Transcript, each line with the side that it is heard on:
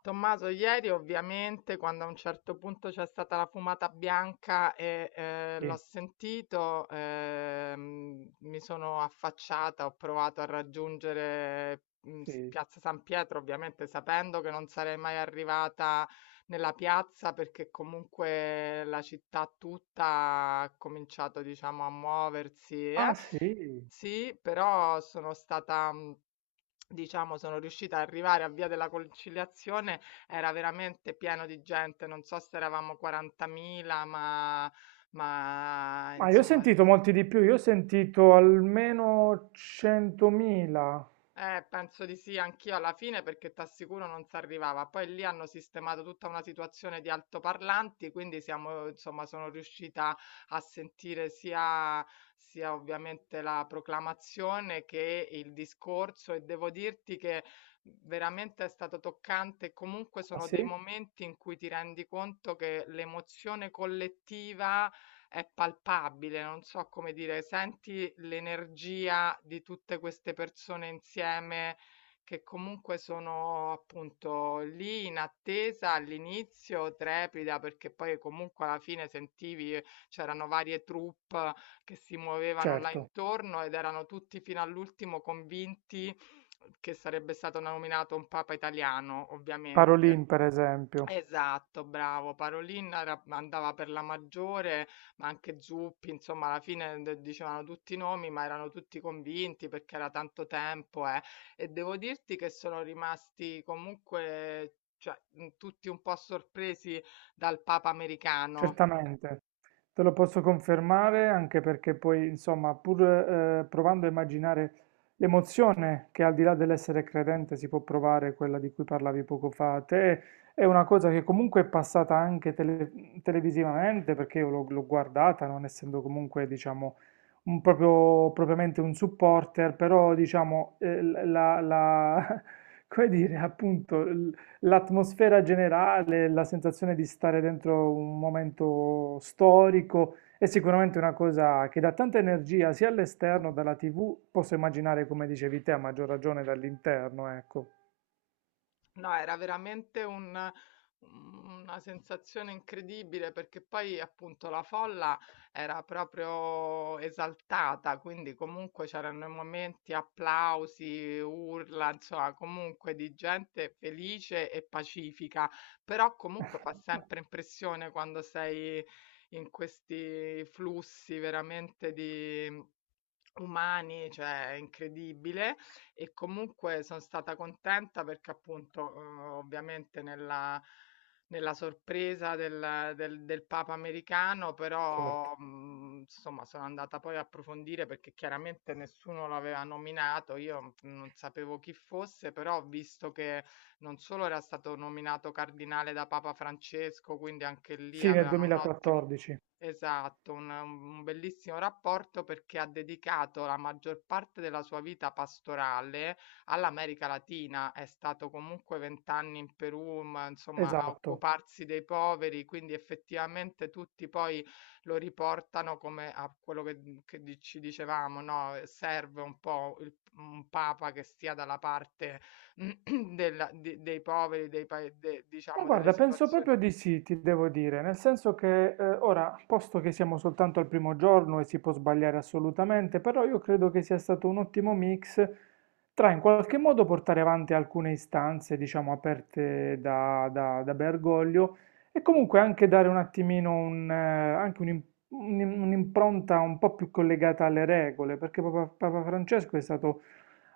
left: Tommaso, ieri ovviamente quando a un certo punto c'è stata la fumata bianca e l'ho
right: Sì,
left: sentito, mi sono affacciata, ho provato a raggiungere
right: sì.
left: Piazza San Pietro, ovviamente sapendo che non sarei mai arrivata nella piazza perché comunque la città tutta ha cominciato, diciamo, a muoversi, eh.
right: Ah sì,
left: Sì, però sono stata, diciamo sono riuscita a arrivare a Via della Conciliazione, era veramente pieno di gente, non so se eravamo 40.000 ma
right: ma io ho
left: insomma s
right: sentito molti di più, io ho sentito almeno 100.000.
left: Penso di sì, anch'io alla fine perché t'assicuro non si arrivava. Poi lì hanno sistemato tutta una situazione di altoparlanti, quindi siamo, insomma, sono riuscita a sentire sia ovviamente la proclamazione che il discorso e devo dirti che veramente è stato toccante. Comunque
right: Ah
left: sono
right: sì?
left: dei momenti in cui ti rendi conto che l'emozione collettiva è palpabile, non so come dire, senti l'energia di tutte queste persone insieme che comunque sono appunto lì in attesa all'inizio, trepida, perché poi comunque alla fine sentivi c'erano varie troupe che si muovevano là
right: Certo,
left: intorno ed erano tutti fino all'ultimo convinti che sarebbe stato nominato un papa italiano,
right: Parolin
left: ovviamente.
right: per esempio.
left: Esatto, bravo. Parolin era andava per la maggiore, ma anche Zuppi, insomma alla fine de dicevano tutti i nomi, ma erano tutti convinti perché era tanto tempo, eh. E devo dirti che sono rimasti comunque, cioè, tutti un po' sorpresi dal Papa americano.
right: Certamente, te lo posso confermare anche perché poi, insomma, pur provando a immaginare l'emozione che al di là dell'essere credente si può provare, quella di cui parlavi poco fa, te è una cosa che comunque è passata anche televisivamente perché io l'ho guardata, non essendo comunque, diciamo, propriamente un supporter, però, diciamo, come dire, appunto l'atmosfera generale, la sensazione di stare dentro un momento storico è sicuramente una cosa che dà tanta energia sia all'esterno, dalla TV, posso immaginare come dicevi te, a maggior ragione dall'interno, ecco.
left: No, era veramente una sensazione incredibile perché poi appunto la folla era proprio esaltata, quindi comunque c'erano i momenti, applausi, urla, insomma, comunque di gente felice e pacifica, però comunque fa sempre impressione quando sei in questi flussi veramente di umani, cioè è incredibile e comunque son stata contenta perché appunto, ovviamente nella sorpresa del Papa americano,
right: Certo.
left: però, insomma sono andata poi a approfondire perché chiaramente nessuno lo aveva nominato, io non sapevo chi fosse, però ho visto che non solo era stato nominato cardinale da Papa Francesco, quindi anche lì
right: Sì, nel
left: avevano un ottimo.
right: 2014,
left: Esatto, un bellissimo rapporto perché ha dedicato la maggior parte della sua vita pastorale all'America Latina. È stato comunque 20 anni in Perù, ma, insomma, a
right: esatto.
left: occuparsi dei poveri, quindi effettivamente tutti poi lo riportano come a quello che, ci dicevamo, no? Serve un po' un papa che stia dalla parte dei poveri,
right: Ma
left: diciamo, delle
right: guarda, penso
left: situazioni.
right: proprio di sì, ti devo dire, nel senso che ora, posto che siamo soltanto al primo giorno e si può sbagliare assolutamente, però io credo che sia stato un ottimo mix tra in qualche modo portare avanti alcune istanze, diciamo, aperte da Bergoglio e comunque anche dare un attimino anche un'impronta un po' più collegata alle regole, perché Papa Francesco è stato,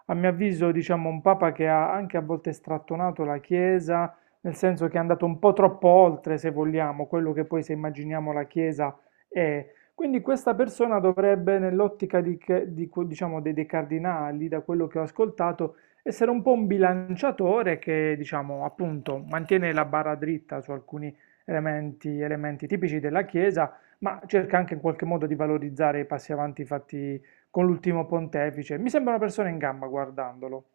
right: a mio avviso, diciamo, un papa che ha anche a volte strattonato la Chiesa nel senso che è andato un po' troppo oltre, se vogliamo, quello che poi se immaginiamo la Chiesa è. Quindi questa persona dovrebbe, nell'ottica di che- di que- diciamo, dei cardinali, da quello che ho ascoltato, essere un po' un bilanciatore che, diciamo, appunto, mantiene la barra dritta su alcuni elementi tipici della Chiesa, ma cerca anche in qualche modo di valorizzare i passi avanti fatti con l'ultimo pontefice. Mi sembra una persona in gamba guardandolo.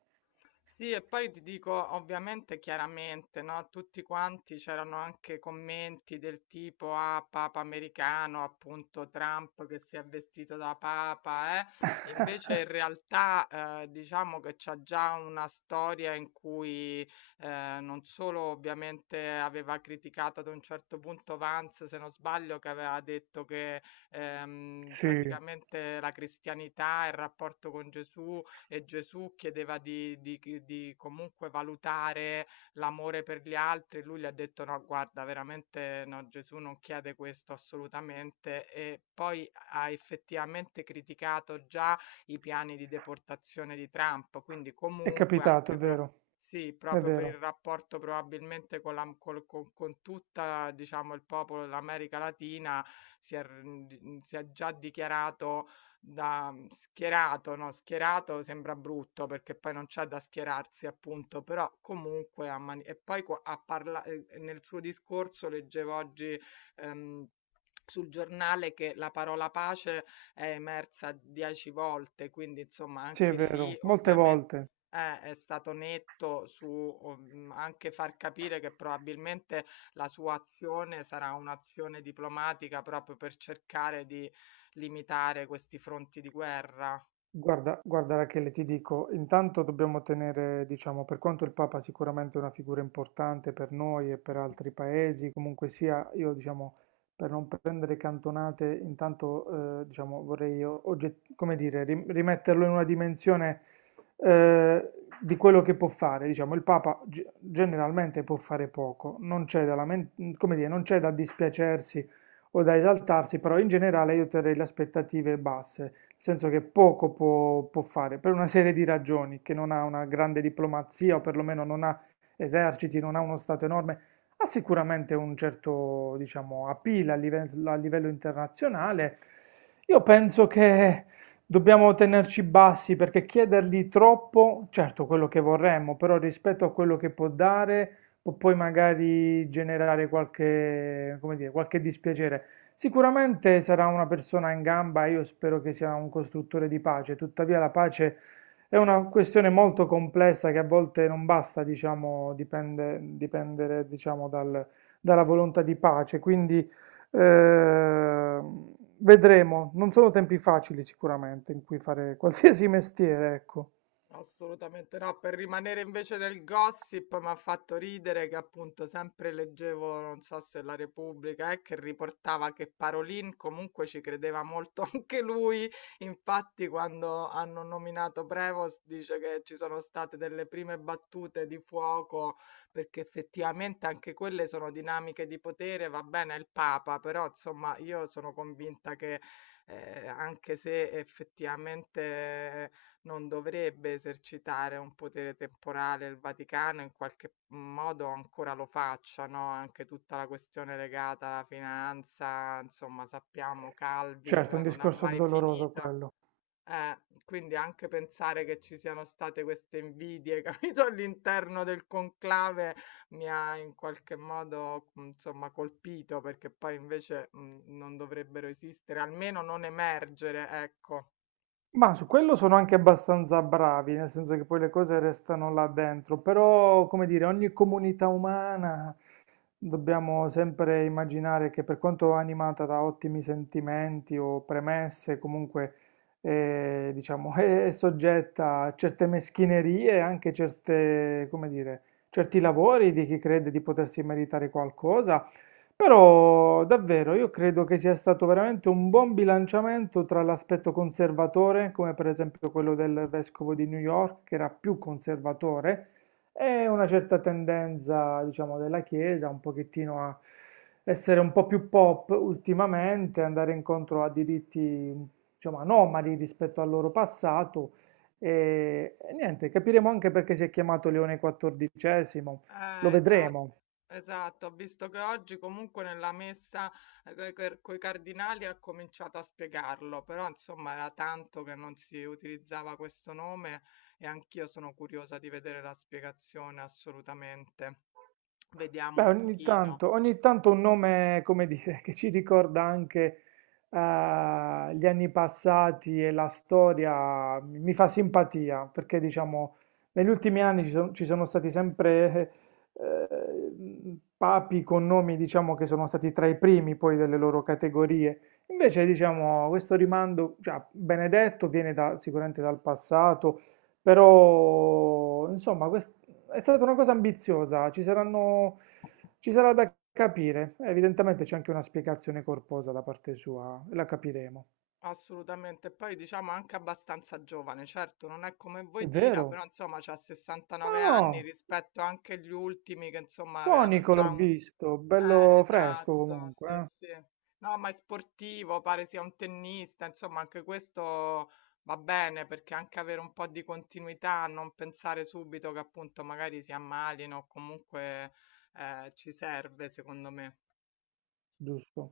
left: Sì, e poi ti dico, ovviamente, chiaramente, no, tutti quanti c'erano anche commenti del tipo ah, Papa americano, appunto Trump che si è vestito da Papa, eh. Invece in realtà diciamo che c'è già una storia in cui non solo ovviamente aveva criticato ad un certo punto Vance, se non sbaglio, che aveva detto che
right: Sì,
left: praticamente la cristianità e il rapporto con Gesù e Gesù chiedeva di comunque valutare l'amore per gli altri, lui gli ha detto no, guarda, veramente no, Gesù non chiede questo assolutamente e poi ha effettivamente criticato già i piani di deportazione di Trump, quindi
right: è
left: comunque
right: capitato, è vero,
left: sì,
right: è
left: proprio per il
right: vero.
left: rapporto probabilmente con, la, col- con tutta, diciamo, il popolo dell'America Latina si è, si è già dichiarato da schierato, no, schierato sembra brutto perché poi non c'è da schierarsi, appunto, però comunque a mani- e poi qua- a parla- nel suo discorso leggevo oggi ehm, sul giornale che la parola pace è emersa 10 volte, quindi insomma
right: Sì, è
left: anche lì
right: vero, molte
left: ovviamente
right: volte.
left: è stato netto su anche far capire che probabilmente la sua azione sarà un'azione diplomatica proprio per cercare di limitare questi fronti di guerra.
right: Guarda, guarda Rachele, ti dico, intanto dobbiamo tenere, diciamo, per quanto il Papa sicuramente è una figura importante per noi e per altri paesi, comunque sia, io diciamo, per non prendere cantonate, intanto, diciamo, vorrei, come dire, rimetterlo in una dimensione, eh, di quello che può fare. Diciamo, il Papa generalmente può fare poco, non c'è da come dire, non c'è da dispiacersi o da esaltarsi, però in generale io terrei le aspettative basse, nel senso che poco può fare per una serie di ragioni, che non ha una grande diplomazia o perlomeno non ha eserciti, non ha uno stato enorme, ha sicuramente un certo, diciamo, appeal a livello internazionale. Io penso che dobbiamo tenerci bassi perché chiedergli troppo, certo quello che vorremmo, però rispetto a quello che può dare, può poi magari generare qualche, come dire, qualche dispiacere. Sicuramente sarà una persona in gamba e io spero che sia un costruttore di pace, tuttavia la pace è una questione molto complessa che a volte non basta, diciamo, dipendere, diciamo, dalla volontà di pace, quindi eh, vedremo, non sono tempi facili sicuramente in cui fare qualsiasi mestiere, ecco.
left: Assolutamente no, per rimanere invece nel gossip mi ha fatto ridere che appunto sempre leggevo, non so se la Repubblica, che riportava che Parolin comunque ci credeva molto anche lui, infatti quando hanno nominato Prevost dice che ci sono state delle prime battute di fuoco, perché effettivamente anche quelle sono dinamiche di potere, va bene è il Papa, però insomma io sono convinta che anche se effettivamente non dovrebbe esercitare un potere temporale il Vaticano, in qualche modo ancora lo faccia, no, anche tutta la questione legata alla finanza, insomma, sappiamo Calvi,
right: Certo, è
left: cioè
right: un
left: non ha
right: discorso
left: mai
right: doloroso
left: finito.
right: quello.
left: Eh, quindi anche pensare che ci siano state queste invidie, capito, all'interno del conclave mi ha in qualche modo, insomma, colpito perché poi invece non dovrebbero esistere, almeno non emergere, ecco.
right: Ma su quello sono anche abbastanza bravi, nel senso che poi le cose restano là dentro, però come dire, ogni comunità umana. Dobbiamo sempre immaginare che per quanto animata da ottimi sentimenti o premesse, comunque diciamo, è soggetta a certe meschinerie, anche certe, come dire, certi lavori di chi crede di potersi meritare qualcosa. Però davvero io credo che sia stato veramente un buon bilanciamento tra l'aspetto conservatore, come per esempio quello del vescovo di New York, che era più conservatore, e una certa tendenza, diciamo, della Chiesa un pochettino a essere un po' più pop ultimamente, andare incontro a diritti, diciamo, anomali rispetto al loro passato. E niente, capiremo anche perché si è chiamato Leone XIV, lo
left: Esatto,
right: vedremo.
left: esatto, ho visto che oggi comunque nella messa con i cardinali ha cominciato a spiegarlo, però insomma era tanto che non si utilizzava questo nome e anch'io sono curiosa di vedere la spiegazione assolutamente. Vediamo
right: Beh,
left: un pochino.
right: ogni tanto un nome, come dire, che ci ricorda anche eh, gli anni passati e la storia, mi fa simpatia, perché diciamo, negli ultimi anni ci sono stati sempre papi con nomi, diciamo, che sono stati tra i primi poi delle loro categorie. Invece, diciamo, questo rimando, cioè, Benedetto viene sicuramente dal passato, però, insomma, è stata una cosa ambiziosa, ci saranno. Ci sarà da capire, evidentemente c'è anche una spiegazione corposa da parte sua, e la capiremo.
left: Assolutamente, poi diciamo anche abbastanza giovane, certo non è come
right: È
left: voi Tira,
right: vero?
left: però insomma c'ha
right: No,
left: 69 anni
right: no,
left: rispetto anche agli ultimi che insomma avevano
right: tonico l'ho
left: già un.
right: visto, bello fresco
left: Esatto,
right: comunque,
left: sì,
right: eh?
left: sì. No, ma è sportivo, pare sia un tennista, insomma, anche questo va bene perché anche avere un po' di continuità, non pensare subito che appunto magari si ammalino o comunque ci serve, secondo me.
right: Giusto.